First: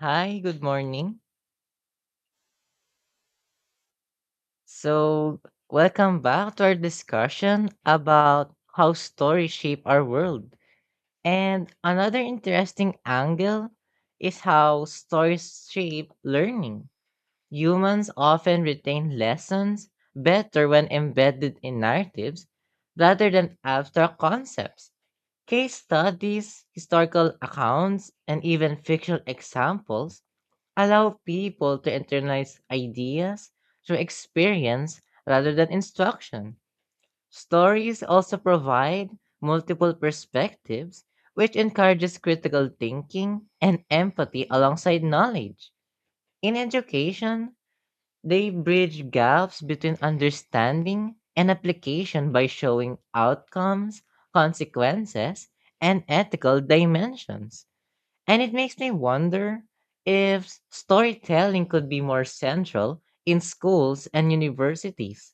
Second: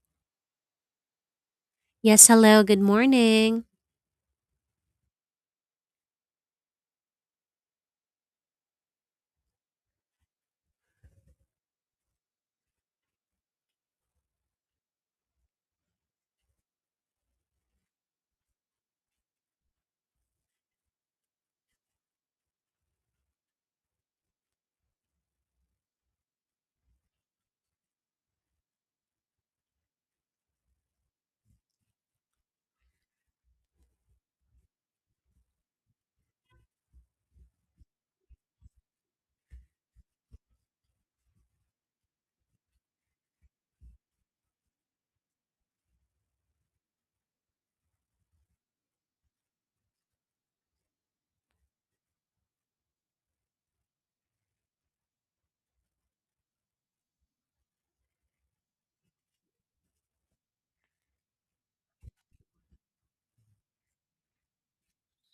Hi, good morning. Yes, hello, good morning. So, Welcome back to our discussion about how stories shape our world. And another interesting angle is how stories shape learning. Humans often retain lessons better when embedded in narratives rather than abstract concepts. Case studies, historical accounts, and even fictional examples allow people to internalize ideas through experience rather than instruction. Stories also provide multiple perspectives, which encourages critical thinking and empathy alongside knowledge. In education, they bridge gaps between understanding and application by showing outcomes, consequences, and ethical dimensions. And it makes me wonder if storytelling could be more central in schools and universities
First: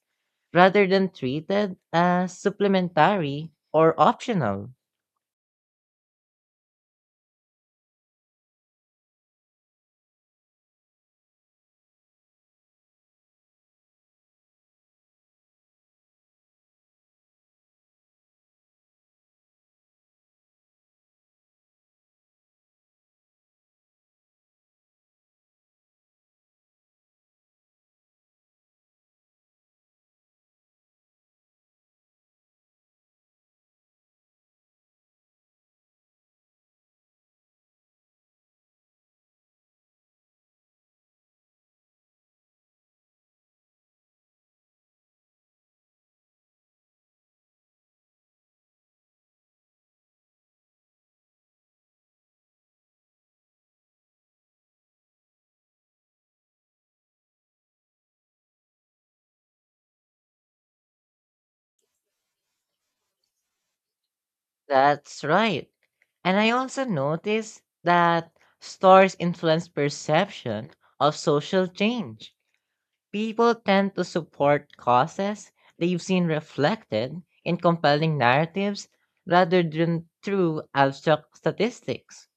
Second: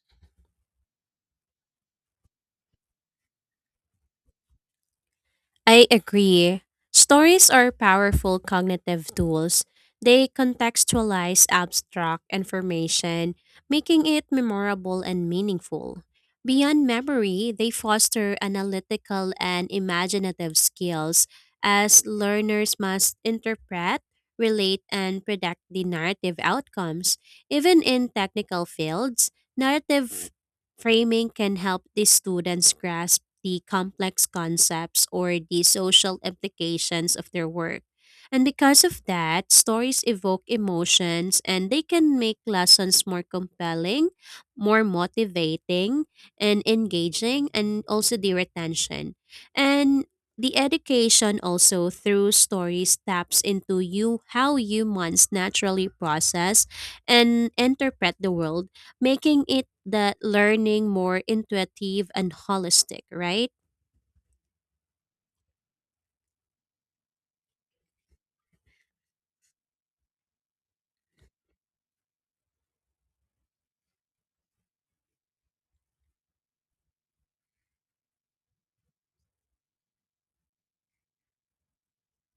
rather than treated as supplementary or optional. I agree. Stories are powerful cognitive tools. They contextualize abstract information, making it memorable and meaningful. Beyond memory, they foster analytical and imaginative skills as learners must interpret, relate, and predict the narrative outcomes. Even in technical fields, narrative framing can help the students grasp the complex concepts or the social implications of their work. And because of that, stories evoke emotions and they can make lessons more compelling, more motivating, and engaging, and also the retention. And the education also through stories taps into you how humans naturally process and interpret the world making it that learning more intuitive and holistic, right? That's right. And I also noticed that stores influence perception of social change. People tend to support causes they've seen reflected in compelling narratives rather than through abstract statistics.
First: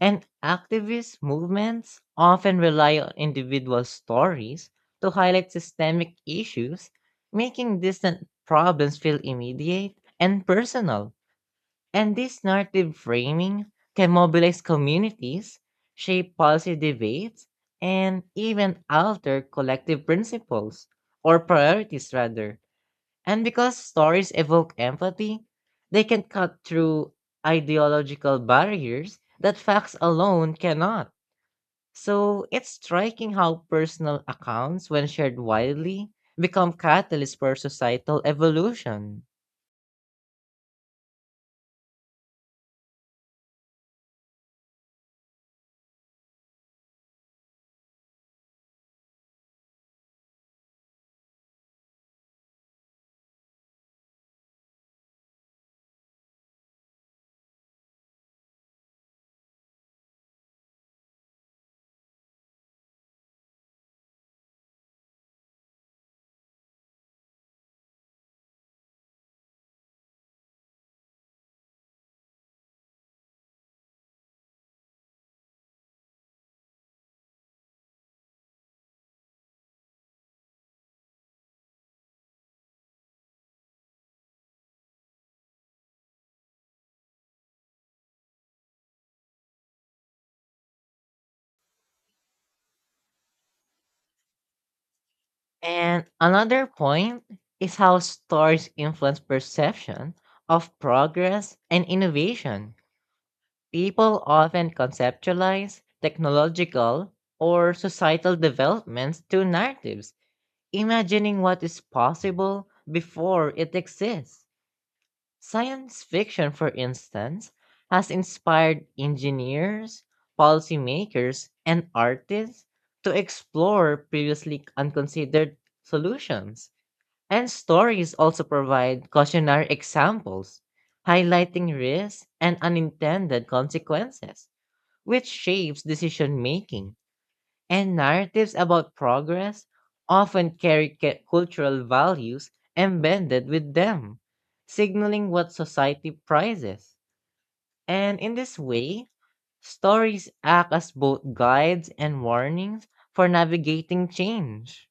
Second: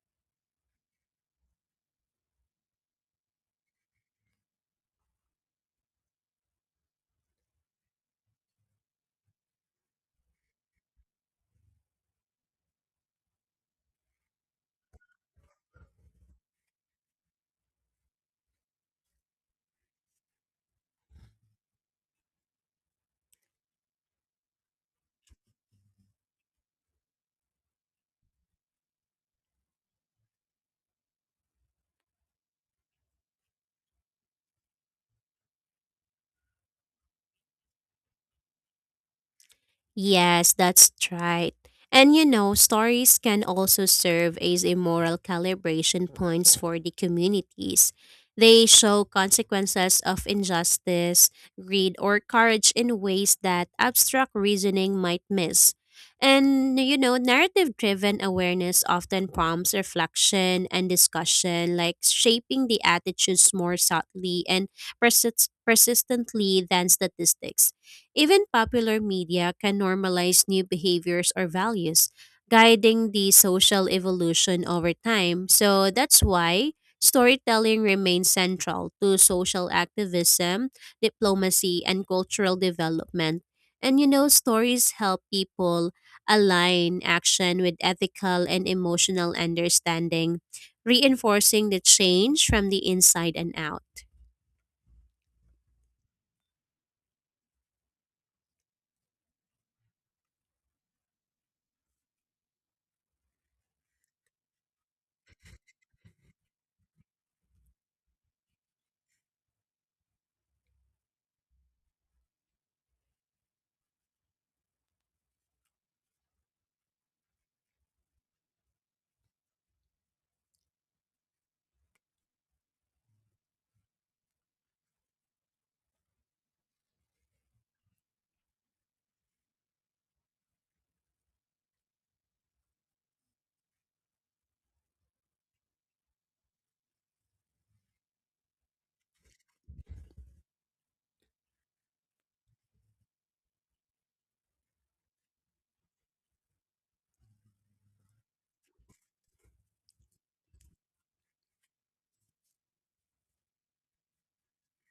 And activist movements often rely on individual stories to highlight systemic issues, making distant problems feel immediate and personal. And this narrative framing can mobilize communities, shape policy debates, and even alter collective principles or priorities, rather. And because stories evoke empathy, they can cut through ideological barriers that facts alone cannot. So it's striking how personal accounts, when shared widely, become catalysts for societal evolution. Yes, that's right. And you know, stories can also serve as a moral calibration points for the communities. They show consequences of injustice, greed, or courage in ways that abstract reasoning might miss. And you know, narrative driven awareness often prompts reflection and discussion, like shaping the attitudes more subtly and persistently than statistics. Even popular media can normalize new behaviors or values, guiding the social evolution over time. So that's why storytelling remains central to social activism, diplomacy, and cultural development. And you know, stories help people align action with ethical and emotional understanding, reinforcing the change from the inside and out. And another point is how stories influence perception of progress and innovation. People often conceptualize technological or societal developments through narratives imagining what is possible before it exists. Science fiction, for instance, has inspired engineers, policymakers, and artists to explore previously unconsidered solutions. And stories also provide cautionary examples, highlighting risks and unintended consequences, which shapes decision making. And narratives about progress often carry cultural values embedded with them, signaling what society prizes. And in this way, stories act as both guides and warnings for navigating change.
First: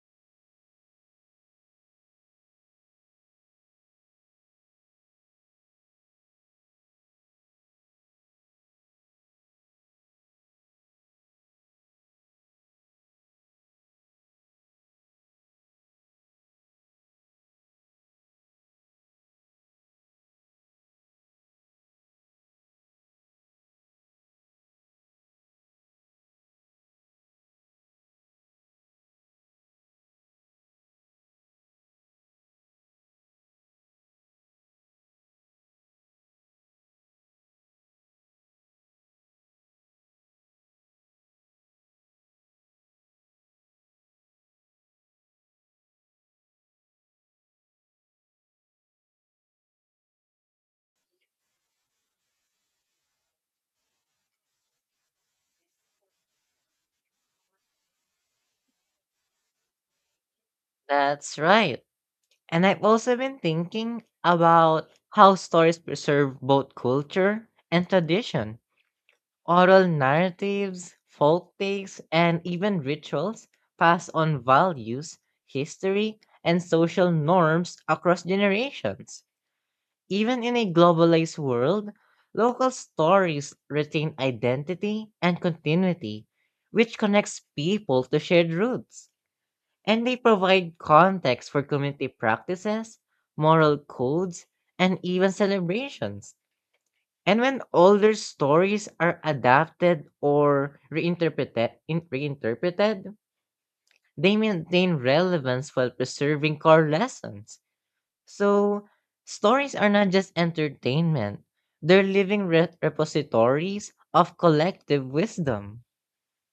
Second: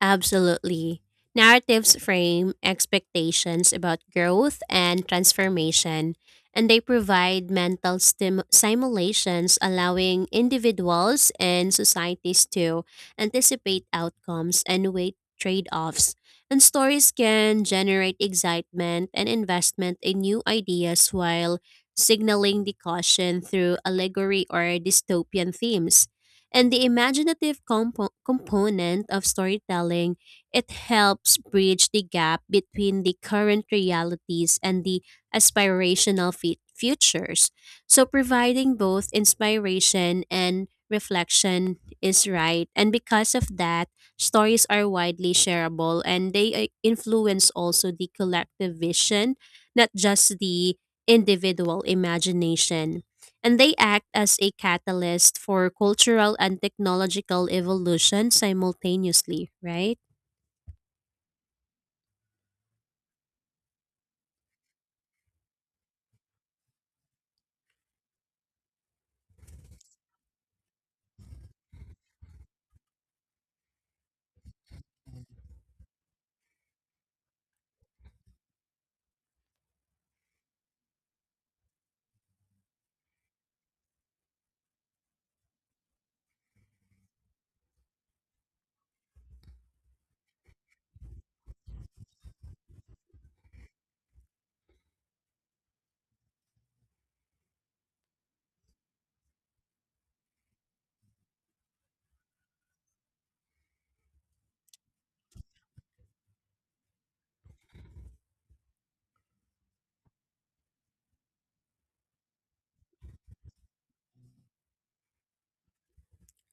Absolutely. Narratives frame expectations about growth and transformation, and they provide mental simulations allowing individuals and societies to anticipate outcomes and weigh trade offs. And stories can generate excitement and investment in new ideas while signaling the caution through allegory or dystopian themes. And the imaginative component of storytelling, it helps bridge the gap between the current realities and the aspirational futures. So providing both inspiration and reflection is right. And because of that, stories are widely shareable and they influence also the collective vision, not just the individual imagination and they act as a catalyst for cultural and technological evolution simultaneously, right? That's right. And I've also been thinking about how stories preserve both culture and tradition. Oral narratives, folk takes, and even rituals pass on values, history, and social norms across generations. Even in a globalized world, local stories retain identity and continuity, which connects people to shared roots. And they provide context for community practices, moral codes, and even celebrations. And when older stories are adapted or reinterpreted, they maintain relevance while preserving core lessons. So, stories are not just entertainment, they're living repositories of collective wisdom.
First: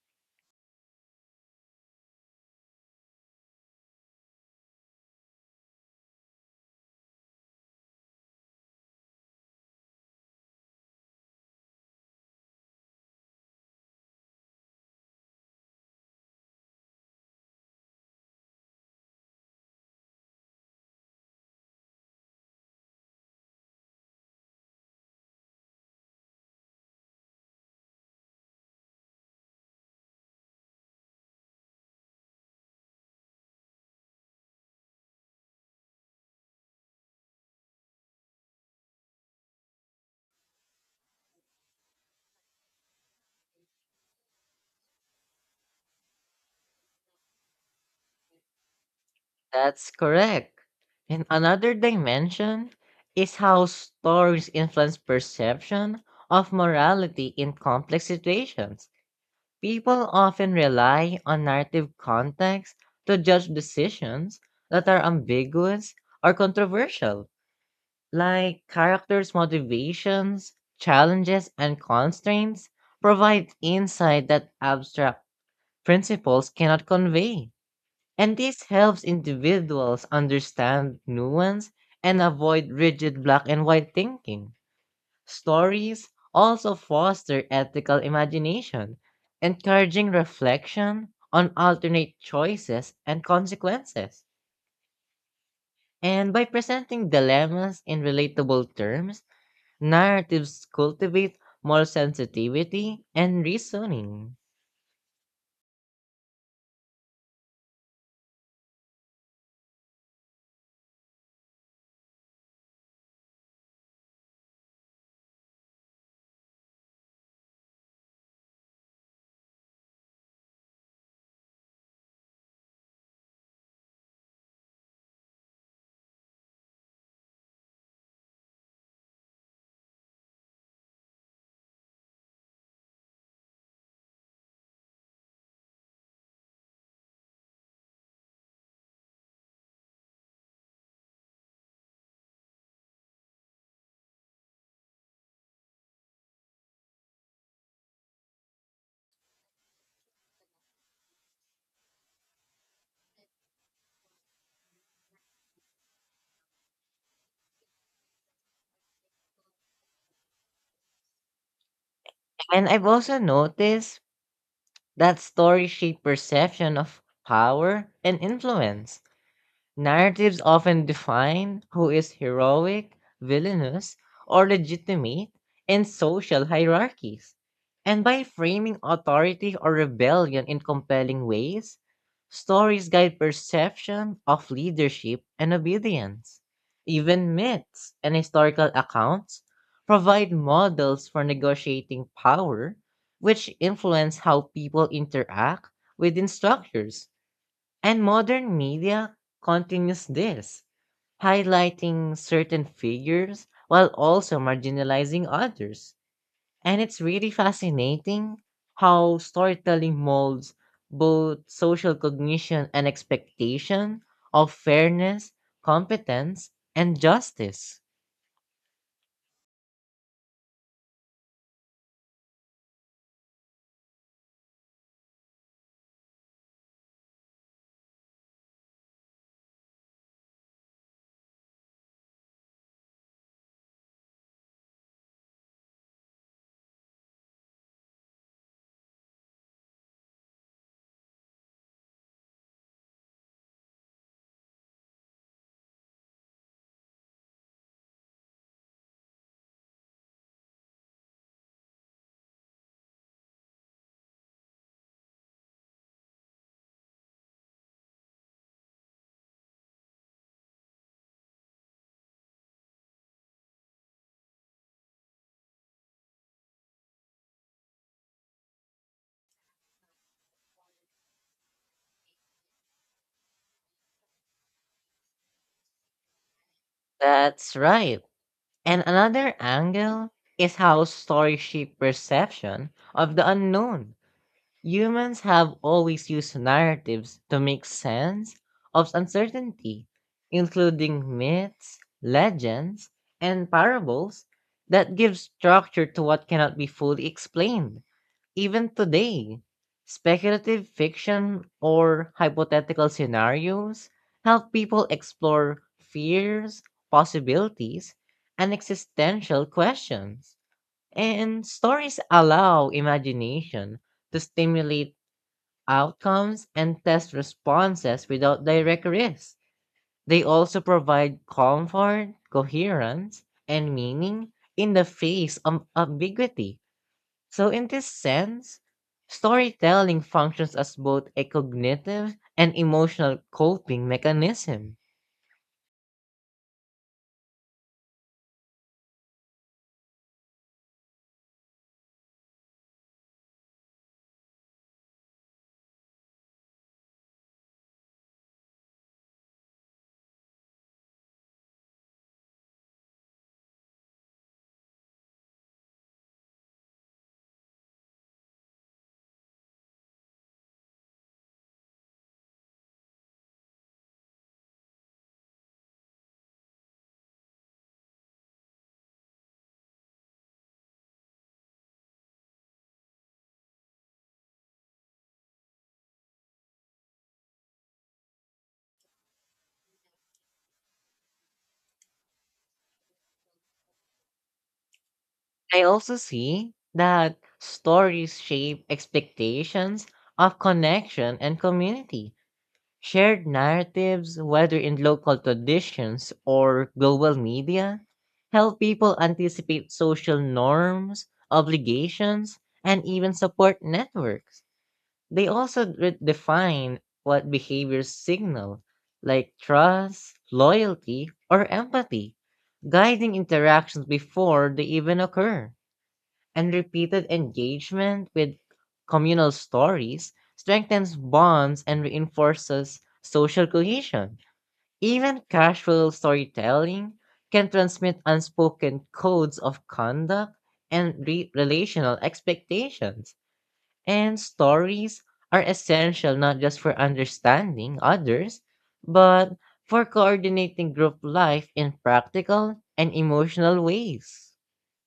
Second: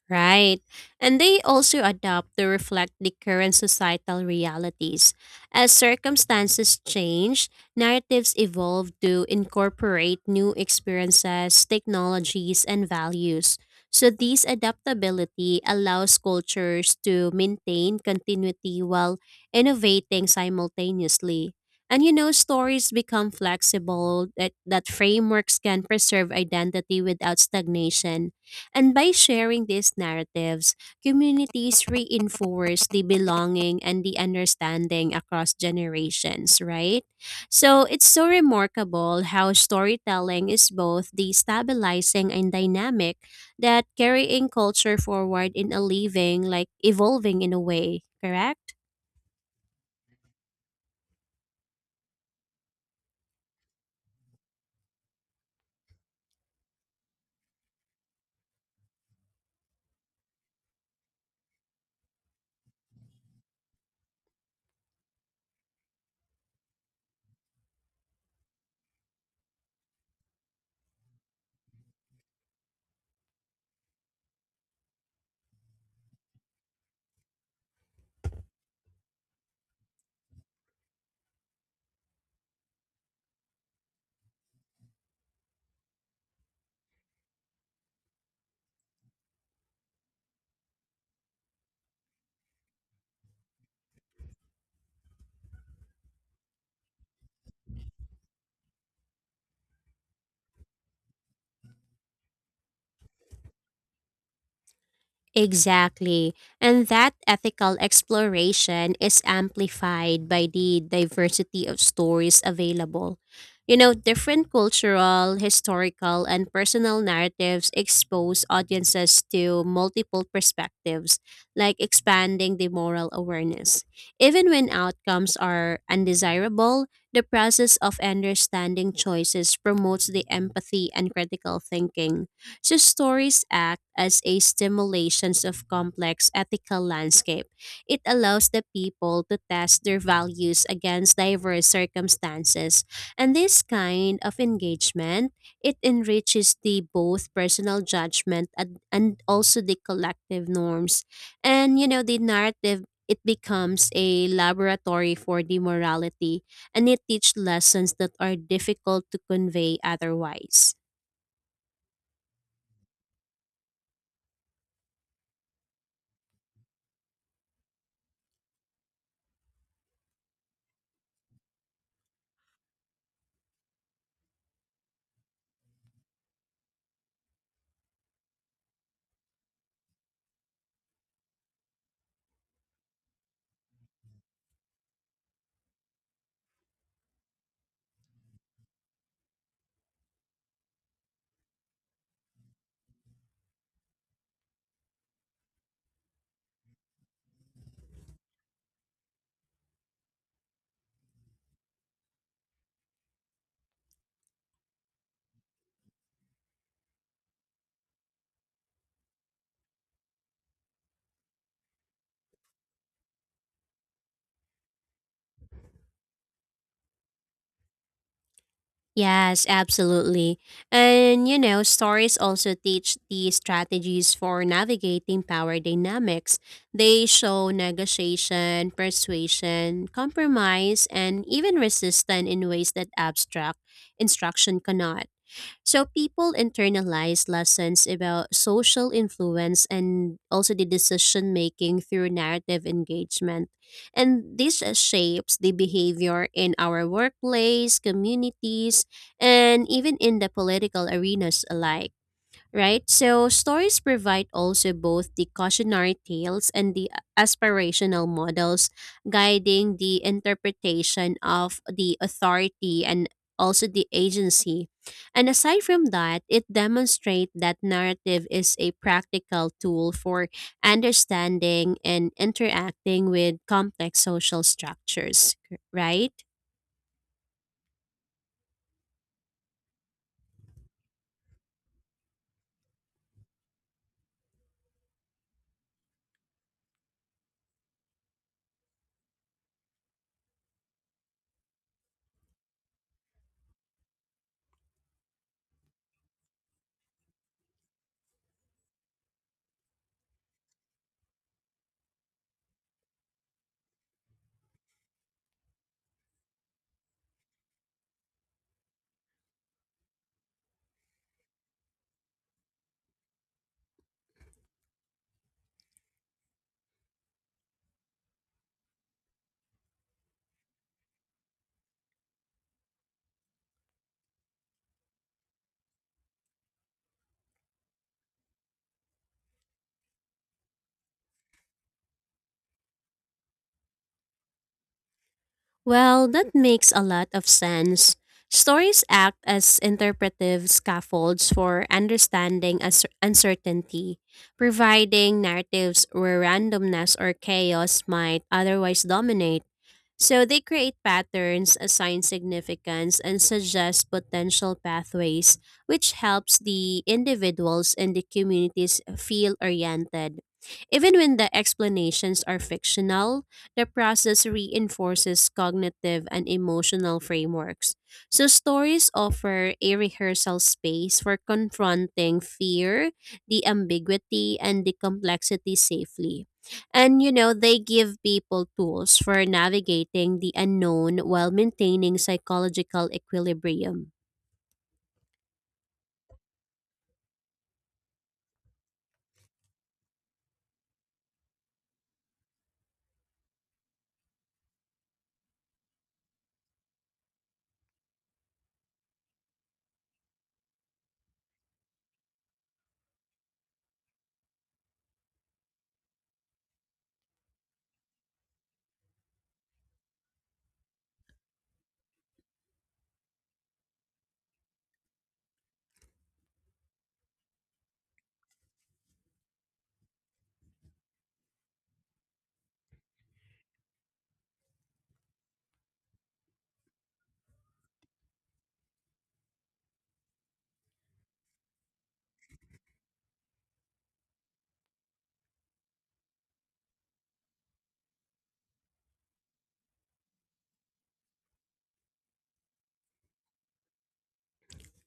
Right. And they also adapt to reflect the current societal realities. As circumstances change, narratives evolve to incorporate new experiences, technologies, and values. So, this adaptability allows cultures to maintain continuity while innovating simultaneously. And you know, stories become flexible, that frameworks can preserve identity without stagnation and by sharing these narratives, communities reinforce the belonging and the understanding across generations, right? So it's so remarkable how storytelling is both the stabilizing and dynamic that carrying culture forward in a living, like evolving in a way, correct? That's correct. And another dimension is how stories influence perception of morality in complex situations. People often rely on narrative context to judge decisions that are ambiguous or controversial, like characters' motivations, challenges, and constraints provide insight that abstract principles cannot convey. And this helps individuals understand nuance and avoid rigid black and white thinking. Stories also foster ethical imagination, encouraging reflection on alternate choices and consequences. And by presenting dilemmas in relatable terms, narratives cultivate moral sensitivity and reasoning. Exactly. And that ethical exploration is amplified by the diversity of stories available. You know, different cultural, historical, and personal narratives expose audiences to multiple perspectives, like expanding the moral awareness. Even when outcomes are undesirable, the process of understanding choices promotes the empathy and critical thinking so stories act as a stimulations of complex ethical landscape. It allows the people to test their values against diverse circumstances, and this kind of engagement it enriches the both personal judgment and also the collective norms, and you know the narrative. It becomes a laboratory for the morality, and it teach lessons that are difficult to convey otherwise. And I've also noticed that stories shape perception of power and influence. Narratives often define who is heroic, villainous, or legitimate in social hierarchies. And by framing authority or rebellion in compelling ways, stories guide perception of leadership and obedience. Even myths and historical accounts provide models for negotiating power, which influence how people interact within structures. And modern media continues this, highlighting certain figures while also marginalizing others. And it's really fascinating how storytelling molds both social cognition and expectation of fairness, competence, and justice. Yes, absolutely. And you know, stories also teach the strategies for navigating power dynamics. They show negotiation, persuasion, compromise, and even resistance in ways that abstract instruction cannot. So people internalize lessons about social influence and also the decision making through narrative engagement. And this shapes the behavior in our workplace, communities, and even in the political arenas alike right? So stories provide also both the cautionary tales and the aspirational models guiding the interpretation of the authority and also the agency. And aside from that, it demonstrates that narrative is a practical tool for understanding and interacting with complex social structures, right? That's right. And another angle is how stories shape perception of the unknown. Humans have always used narratives to make sense of uncertainty, including myths, legends, and parables that give structure to what cannot be fully explained. Even today, speculative fiction or hypothetical scenarios help people explore fears, possibilities, and existential questions. And stories allow imagination to stimulate outcomes and test responses without direct risk. They also provide comfort, coherence, and meaning in the face of ambiguity. So, in this sense, storytelling functions as both a cognitive and emotional coping mechanism. Well, that makes a lot of sense. Stories act as interpretive scaffolds for understanding uncertainty, providing narratives where randomness or chaos might otherwise dominate. So they create patterns, assign significance, and suggest potential pathways, which helps the individuals and the communities feel oriented. Even when the explanations are fictional, the process reinforces cognitive and emotional frameworks. So, stories offer a rehearsal space for confronting fear, the ambiguity, and the complexity safely. And you know, they give people tools for navigating the unknown while maintaining psychological equilibrium. I also see that stories shape expectations of connection and community. Shared narratives, whether in local traditions or global media, help people anticipate social norms, obligations, and even support networks. They also define what behaviors signal, like trust, loyalty, or empathy, guiding interactions before they even occur, and repeated engagement with communal stories strengthens bonds and reinforces social cohesion. Even casual storytelling can transmit unspoken codes of conduct and relational expectations. And stories are essential not just for understanding others, but for coordinating group life in practical and emotional ways.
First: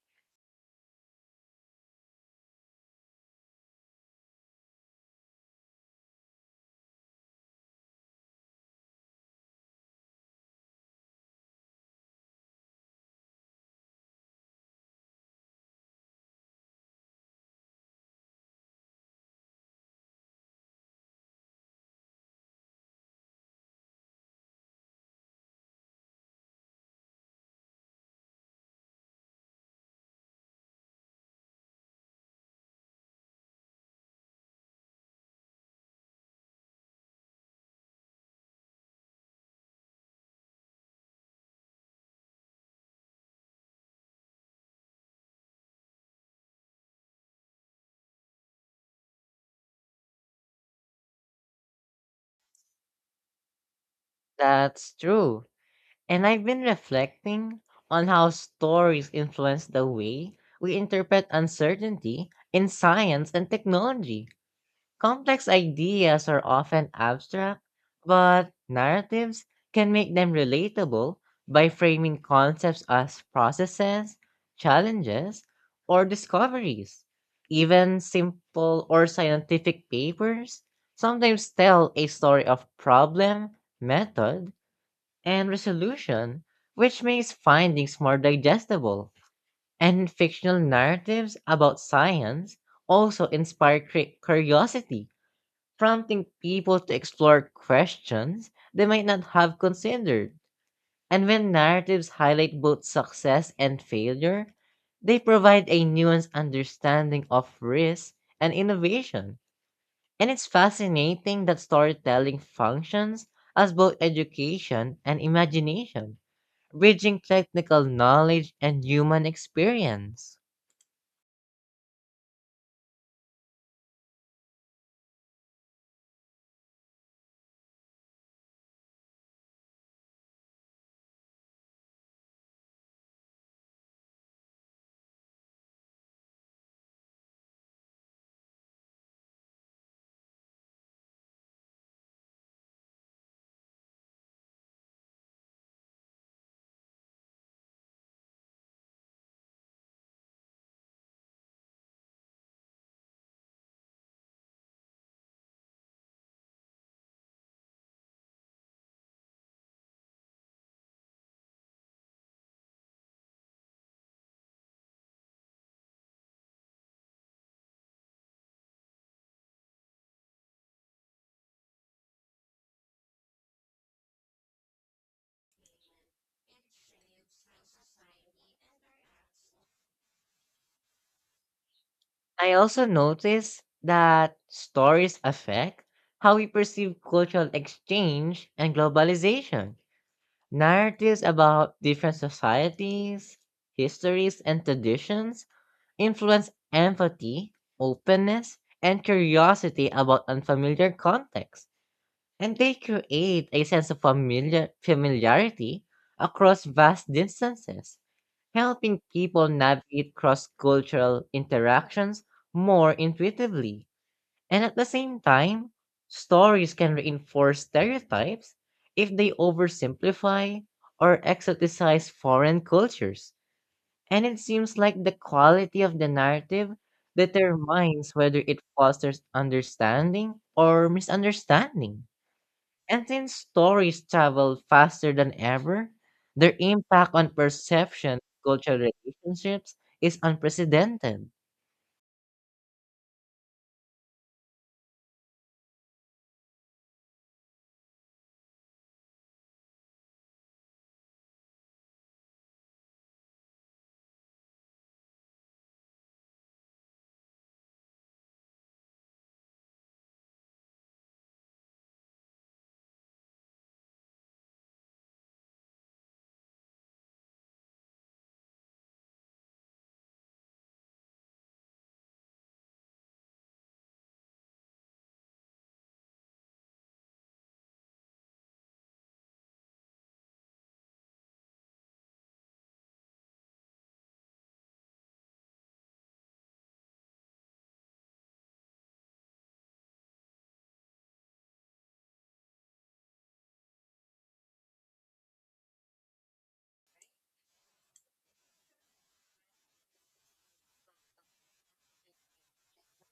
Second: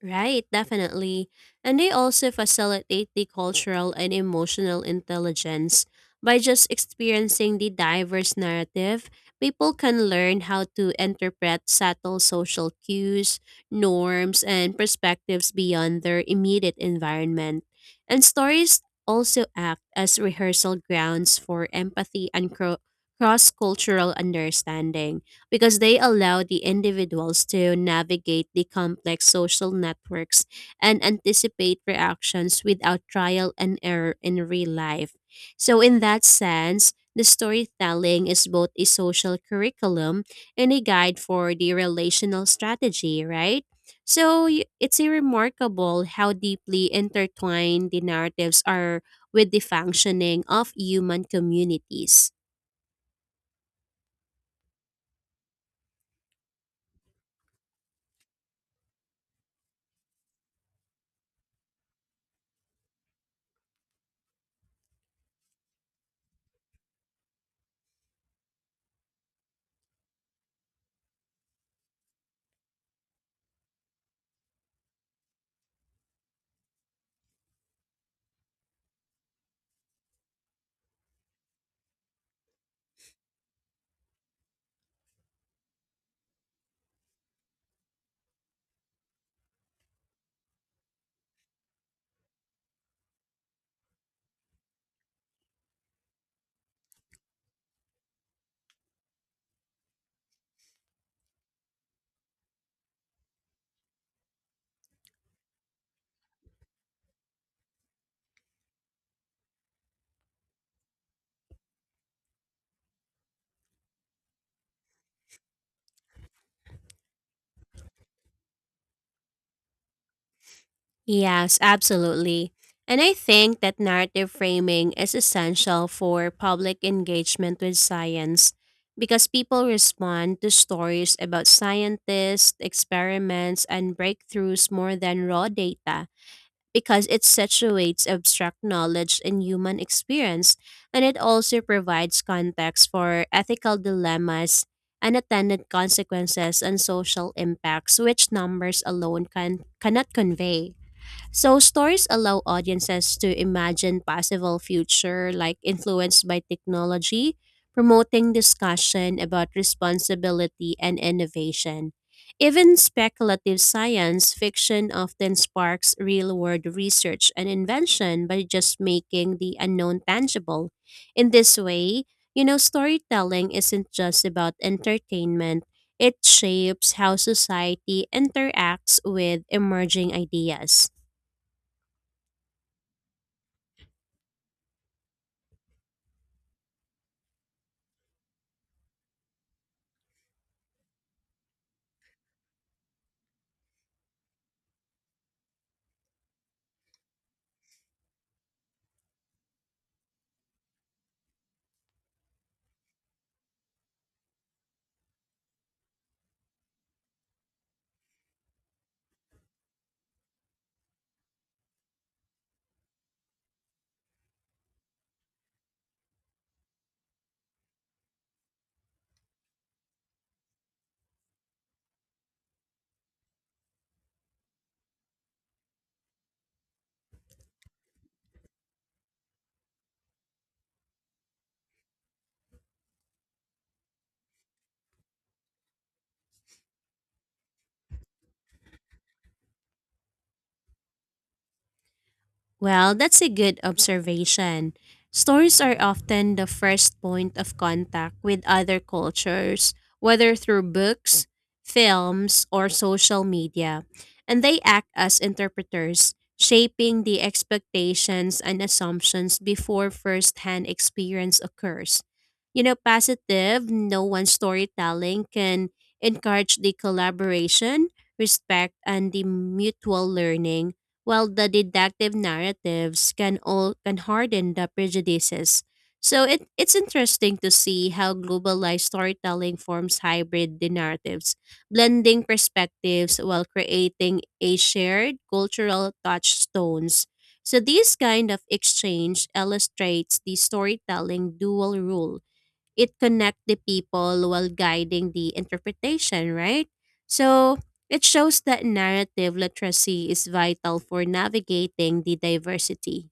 Right, definitely. And they also facilitate the cultural and emotional intelligence. By just experiencing the diverse narrative, people can learn how to interpret subtle social cues, norms, and perspectives beyond their immediate environment. And stories also act as rehearsal grounds for empathy and cross cultural understanding because they allow the individuals to navigate the complex social networks and anticipate reactions without trial and error in real life. So, in that sense, the storytelling is both a social curriculum and a guide for the relational strategy, right? So, it's a remarkable how deeply intertwined the narratives are with the functioning of human communities. That's true. And I've been reflecting on how stories influence the way we interpret uncertainty in science and technology. Complex ideas are often abstract, but narratives can make them relatable by framing concepts as processes, challenges, or discoveries. Even simple or scientific papers sometimes tell a story of problem, method, and resolution, which makes findings more digestible. And fictional narratives about science also inspire curiosity, prompting people to explore questions they might not have considered. And when narratives highlight both success and failure, they provide a nuanced understanding of risk and innovation. And it's fascinating that storytelling functions as both education and imagination bridging technical knowledge and human experience. Yes, absolutely. And I think that narrative framing is essential for public engagement with science because people respond to stories about scientists, experiments, and breakthroughs more than raw data because it situates abstract knowledge in human experience and it also provides context for ethical dilemmas, unintended consequences, and social impacts which numbers alone cannot convey. So stories allow audiences to imagine possible future like influenced by technology, promoting discussion about responsibility and innovation. Even speculative science fiction often sparks real-world research and invention by just making the unknown tangible. In this way, you know, storytelling isn't just about entertainment. It shapes how society interacts with emerging ideas. I also notice that stories affect how we perceive cultural exchange and globalization. Narratives about different societies, histories, and traditions influence empathy, openness, and curiosity about unfamiliar contexts, and they create a sense of familiarity across vast distances, helping people navigate cross cultural interactions more intuitively. And at the same time, stories can reinforce stereotypes if they oversimplify or exoticize foreign cultures. And it seems like the quality of the narrative determines whether it fosters understanding or misunderstanding. And since stories travel faster than ever, their impact on perception, cultural relationships is unprecedented. Well, that's a good observation. Stories are often the first point of contact with other cultures, whether through books, films, or social media, and they act as interpreters, shaping the expectations and assumptions before first-hand experience occurs. You know, positive, no one storytelling can encourage the collaboration, respect, and the mutual learning while the deductive narratives can harden the prejudices. So it's interesting to see how globalized storytelling forms hybrid narratives, blending perspectives while creating a shared cultural touchstones. So this kind of exchange illustrates the storytelling dual role it connect the people while guiding the interpretation, right? So it shows that narrative literacy is vital for navigating the diversity.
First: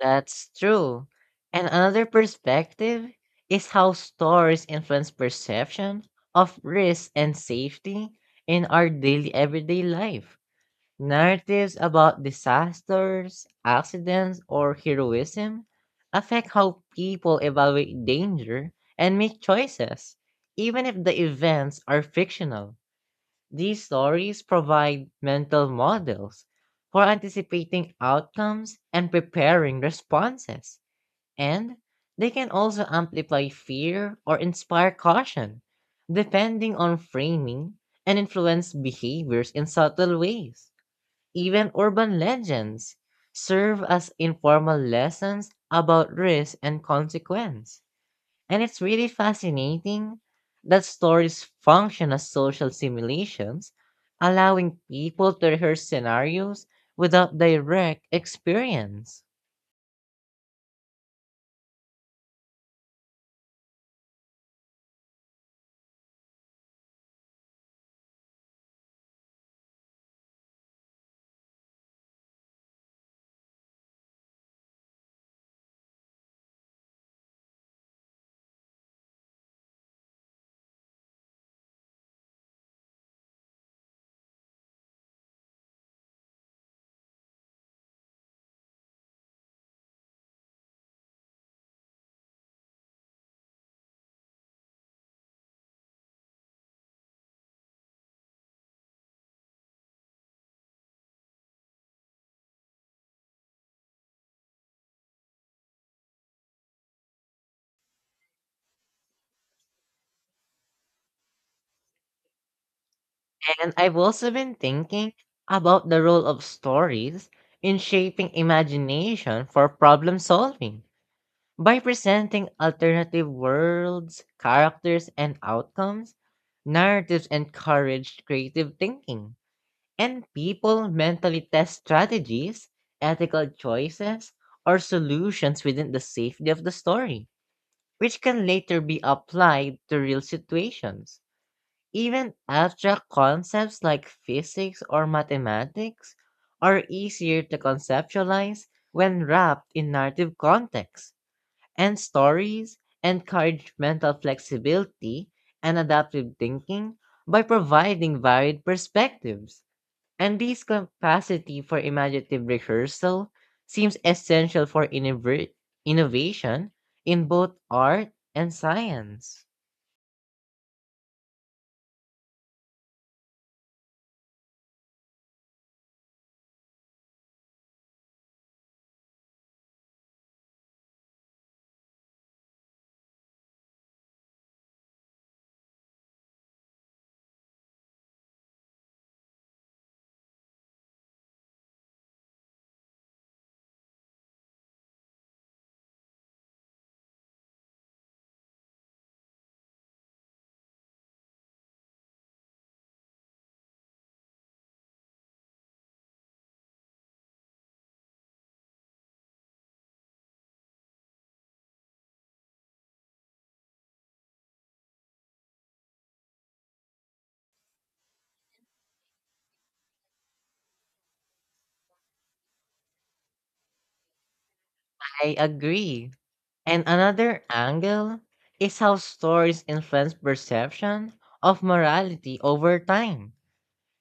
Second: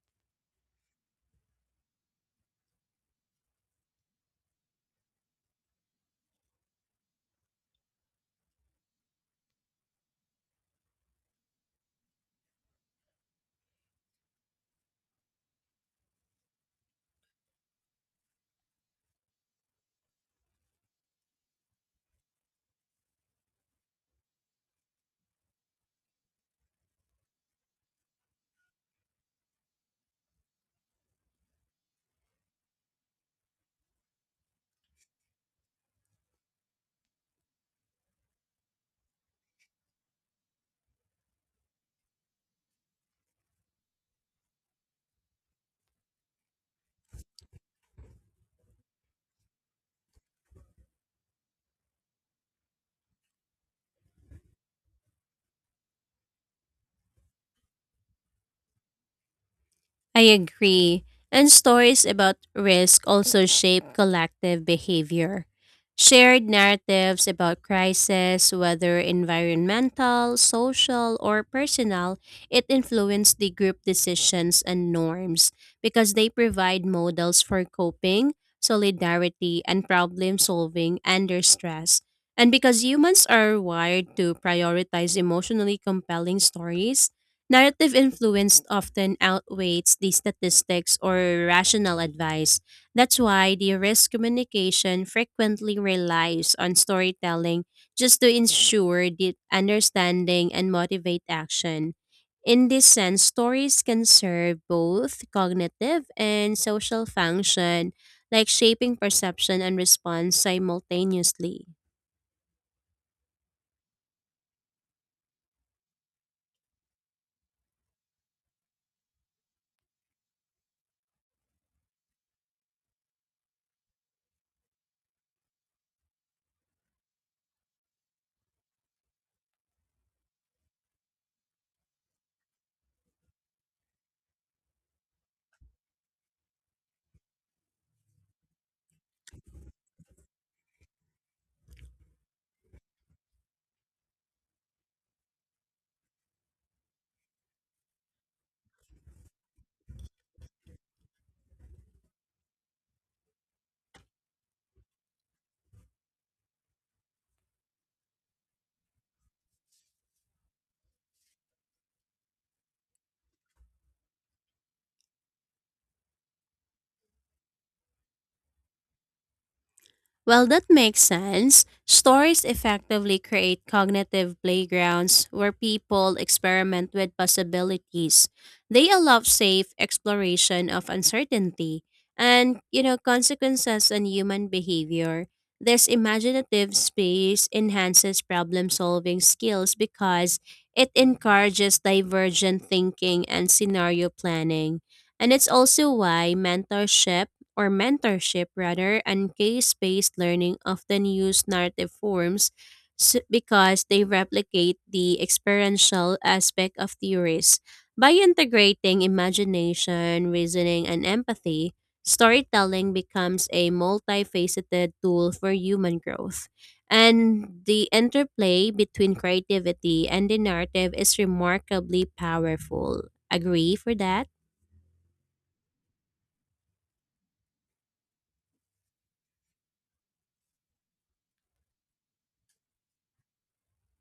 That's true. And another perspective is how stories influence perception of risk and safety in our daily everyday life. Narratives about disasters, accidents, or heroism affect how people evaluate danger and make choices, even if the events are fictional. These stories provide mental models for anticipating outcomes and preparing responses, and they can also amplify fear or inspire caution, depending on framing and influence behaviors in subtle ways. Even urban legends serve as informal lessons about risk and consequence. And it's really fascinating that stories function as social simulations, allowing people to rehearse scenarios without direct experience. I agree. And stories about risk also shape collective behavior. Shared narratives about crisis, whether environmental, social, or personal, it influenced the group decisions and norms because they provide models for coping, solidarity, and problem solving under stress. And because humans are wired to prioritize emotionally compelling stories, narrative influence often outweighs the statistics or rational advice. That's why the risk communication frequently relies on storytelling just to ensure the understanding and motivate action. In this sense, stories can serve both cognitive and social function, like shaping perception and response simultaneously. And I've also been thinking about the role of stories in shaping imagination for problem solving. By presenting alternative worlds, characters, and outcomes, narratives encourage creative thinking, and people mentally test strategies, ethical choices, or solutions within the safety of the story, which can later be applied to real situations. Even abstract concepts like physics or mathematics are easier to conceptualize when wrapped in narrative context, and stories encourage mental flexibility and adaptive thinking by providing varied perspectives. And this capacity for imaginative rehearsal seems essential for innovation in both art and science. Well, that makes sense. Stories effectively create cognitive playgrounds where people experiment with possibilities. They allow safe exploration of uncertainty and, you know, consequences on human behavior. This imaginative space enhances problem-solving skills because it encourages divergent thinking and scenario planning. And it's also why mentorship rather, and case-based learning often use narrative forms because they replicate the experiential aspect of theories. By integrating imagination, reasoning, and empathy, storytelling becomes a multifaceted tool for human growth. And the interplay between creativity and the narrative is remarkably powerful. Agree for that? I agree. And another angle is how stories influence perception of morality over time.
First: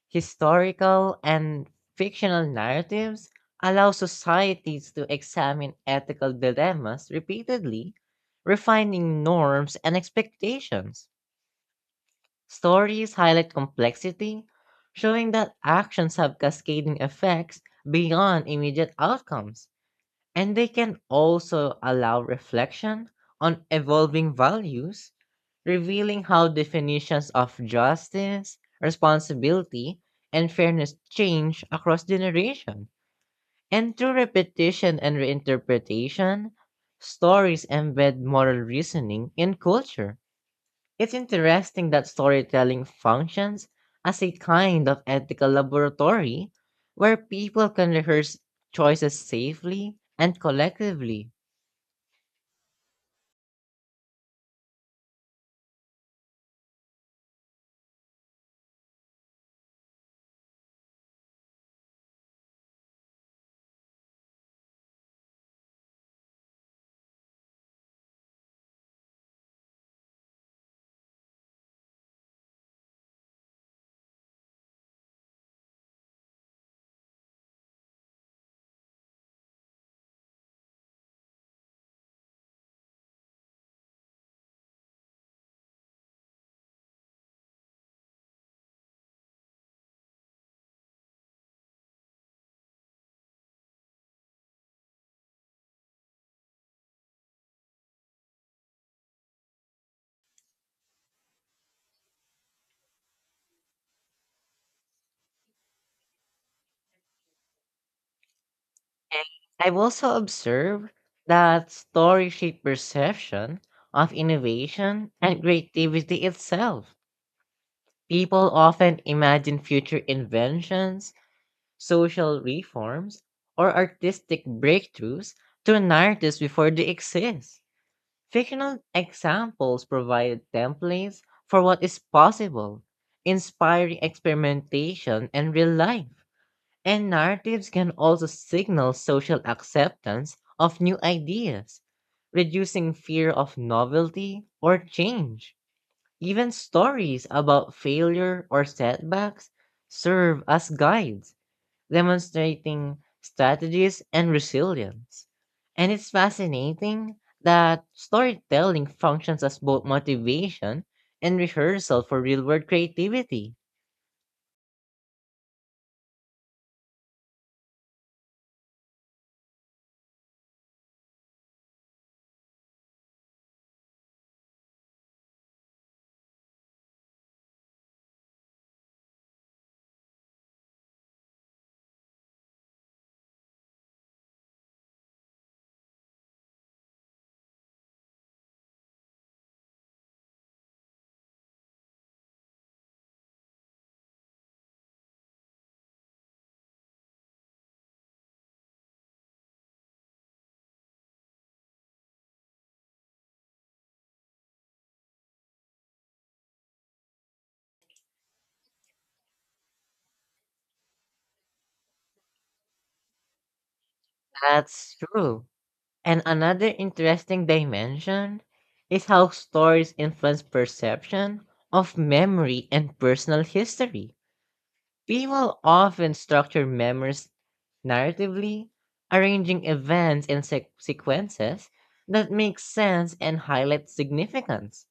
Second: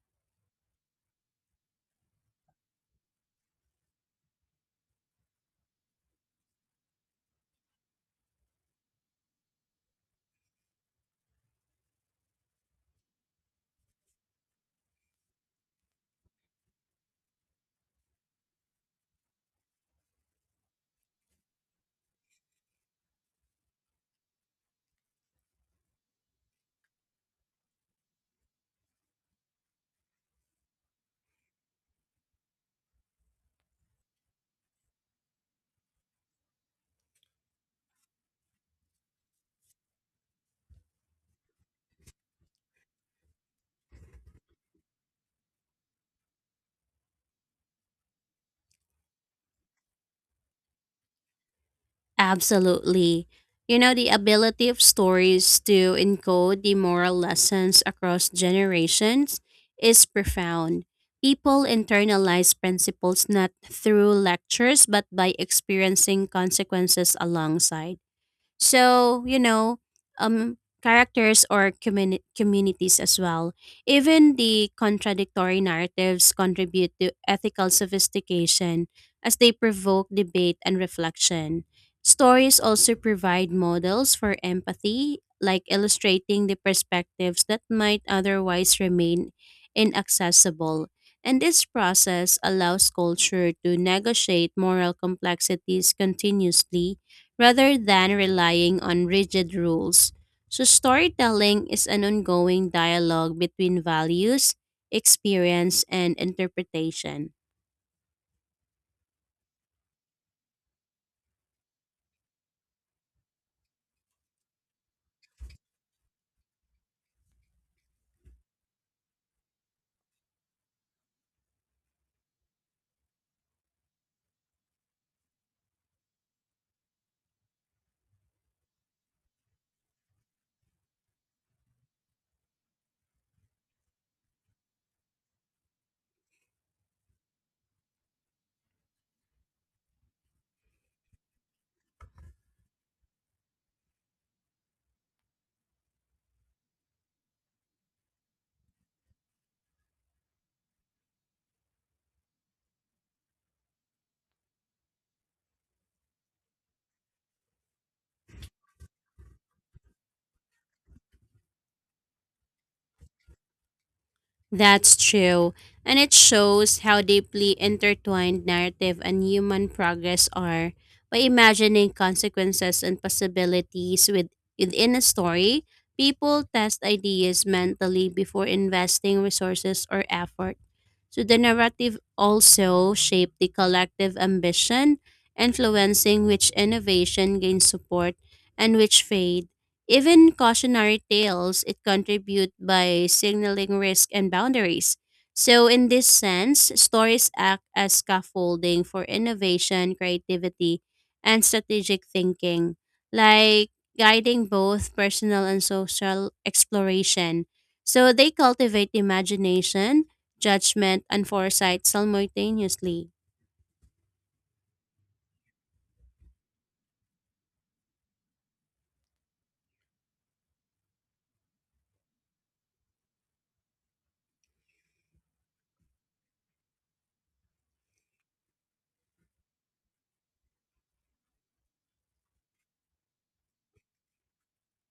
Historical and fictional narratives allow societies to examine ethical dilemmas repeatedly, refining norms and expectations. Stories highlight complexity, showing that actions have cascading effects beyond immediate outcomes. And they can also allow reflection on evolving values, revealing how definitions of justice, responsibility, and fairness change across generation. And through repetition and reinterpretation, stories embed moral reasoning in culture. It's interesting that storytelling functions as a kind of ethical laboratory where people can rehearse choices safely and collectively. Absolutely. You know, the ability of stories to encode the moral lessons across generations is profound. People internalize principles not through lectures but by experiencing consequences alongside. So, you know, characters or communities as well. Even the contradictory narratives contribute to ethical sophistication as they provoke debate and reflection. Stories also provide models for empathy, like illustrating the perspectives that might otherwise remain inaccessible. And this process allows culture to negotiate moral complexities continuously rather than relying on rigid rules. So, storytelling is an ongoing dialogue between values, experience, and interpretation. I've also observed that stories shape perception of innovation and creativity itself. People often imagine future inventions, social reforms, or artistic breakthroughs through narratives before they exist. Fictional examples provide templates for what is possible, inspiring experimentation and real life. And narratives can also signal social acceptance of new ideas, reducing fear of novelty or change. Even stories about failure or setbacks serve as guides, demonstrating strategies and resilience. And it's fascinating that storytelling functions as both motivation and rehearsal for real world creativity. That's true, and it shows how deeply intertwined narrative and human progress are. By imagining consequences and possibilities within a story, people test ideas mentally before investing resources or effort. So the narrative also shaped the collective ambition, influencing which innovation gains support and which fades. Even cautionary tales it contribute by signaling risk and boundaries. So in this sense, stories act as scaffolding for innovation, creativity, and strategic thinking, like guiding both personal and social exploration. So they cultivate imagination, judgment, and foresight simultaneously. That's true. And another interesting dimension is how stories influence perception of memory and personal history. People often structure memories narratively, arranging events in sequences that make sense and highlight significance.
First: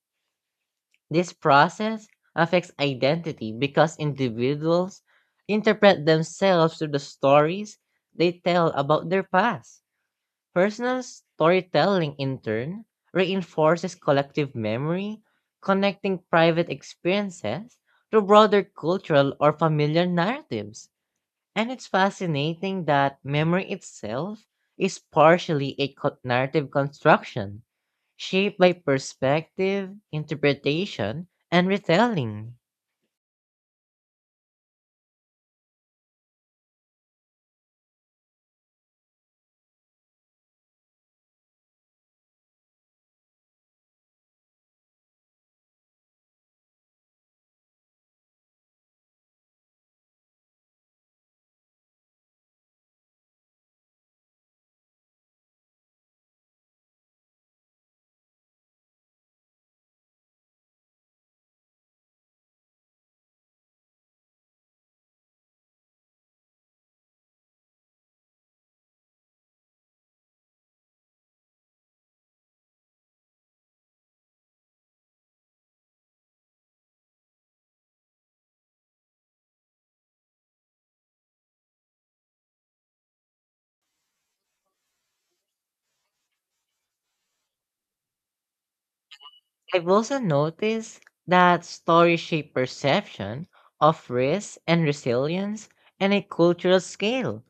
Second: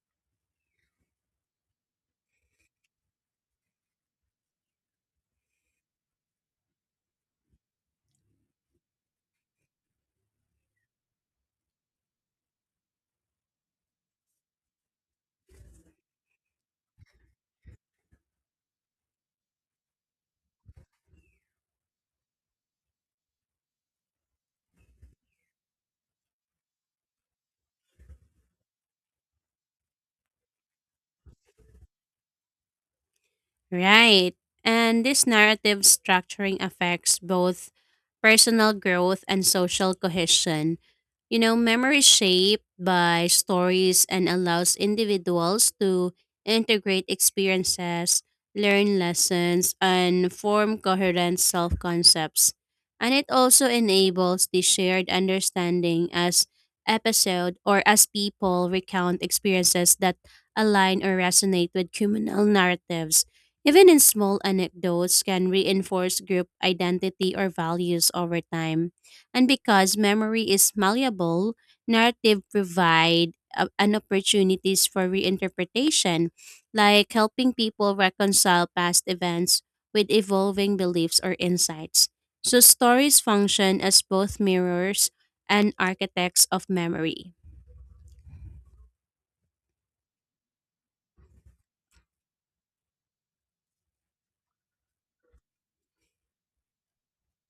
This process affects identity because individuals interpret themselves through the stories they tell about their past. Personal storytelling, in turn, reinforces collective memory, connecting private experiences to broader cultural or familiar narratives. And it's fascinating that memory itself is partially a narrative construction, shaped by perspective, interpretation, and retelling. Right. And this narrative structuring affects both personal growth and social cohesion. You know, memory is shaped by stories and allows individuals to integrate experiences, learn lessons, and form coherent self concepts. And it also enables the shared understanding as episode or as people recount experiences that align or resonate with communal narratives. Even in small anecdotes can reinforce group identity or values over time. And because memory is malleable, narrative provide an opportunities for reinterpretation, like helping people reconcile past events with evolving beliefs or insights. So stories function as both mirrors and architects of memory. I've also noticed that stories shape perception of risk and resilience on a cultural scale.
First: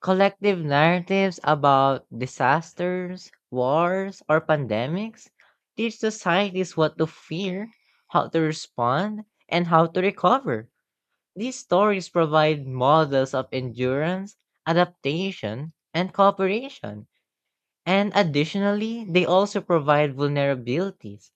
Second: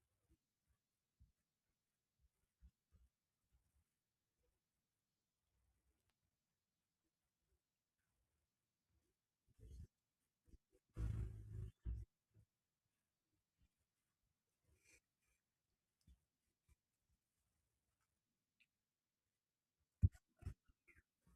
Collective narratives about disasters, wars, or pandemics teach societies what to fear, how to respond, and how to recover. These stories provide models of endurance, adaptation, and cooperation. And additionally, they also provide vulnerabilities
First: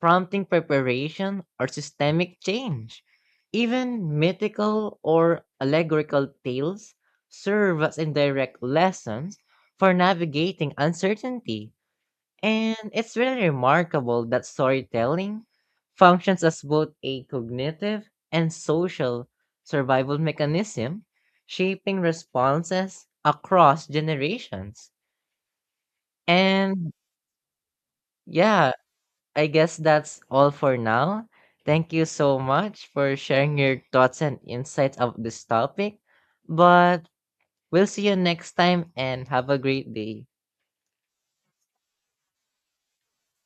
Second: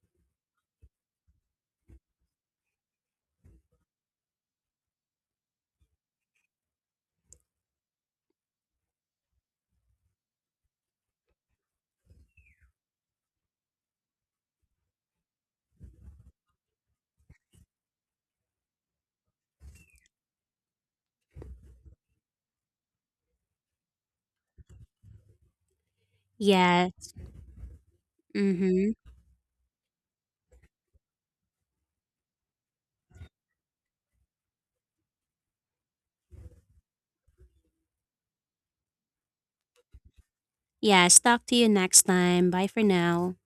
prompting preparation or systemic change. Even mythical or allegorical tales serve as indirect lessons for navigating uncertainty. And it's really remarkable that storytelling functions as both a cognitive and social survival mechanism, shaping responses across generations. Yeah. And yeah, Mhm. I guess that's all for now. Thank you so much for sharing your thoughts and insights of this topic. But we'll see you next time and have a great day. Yes, talk to you next time. Bye for now.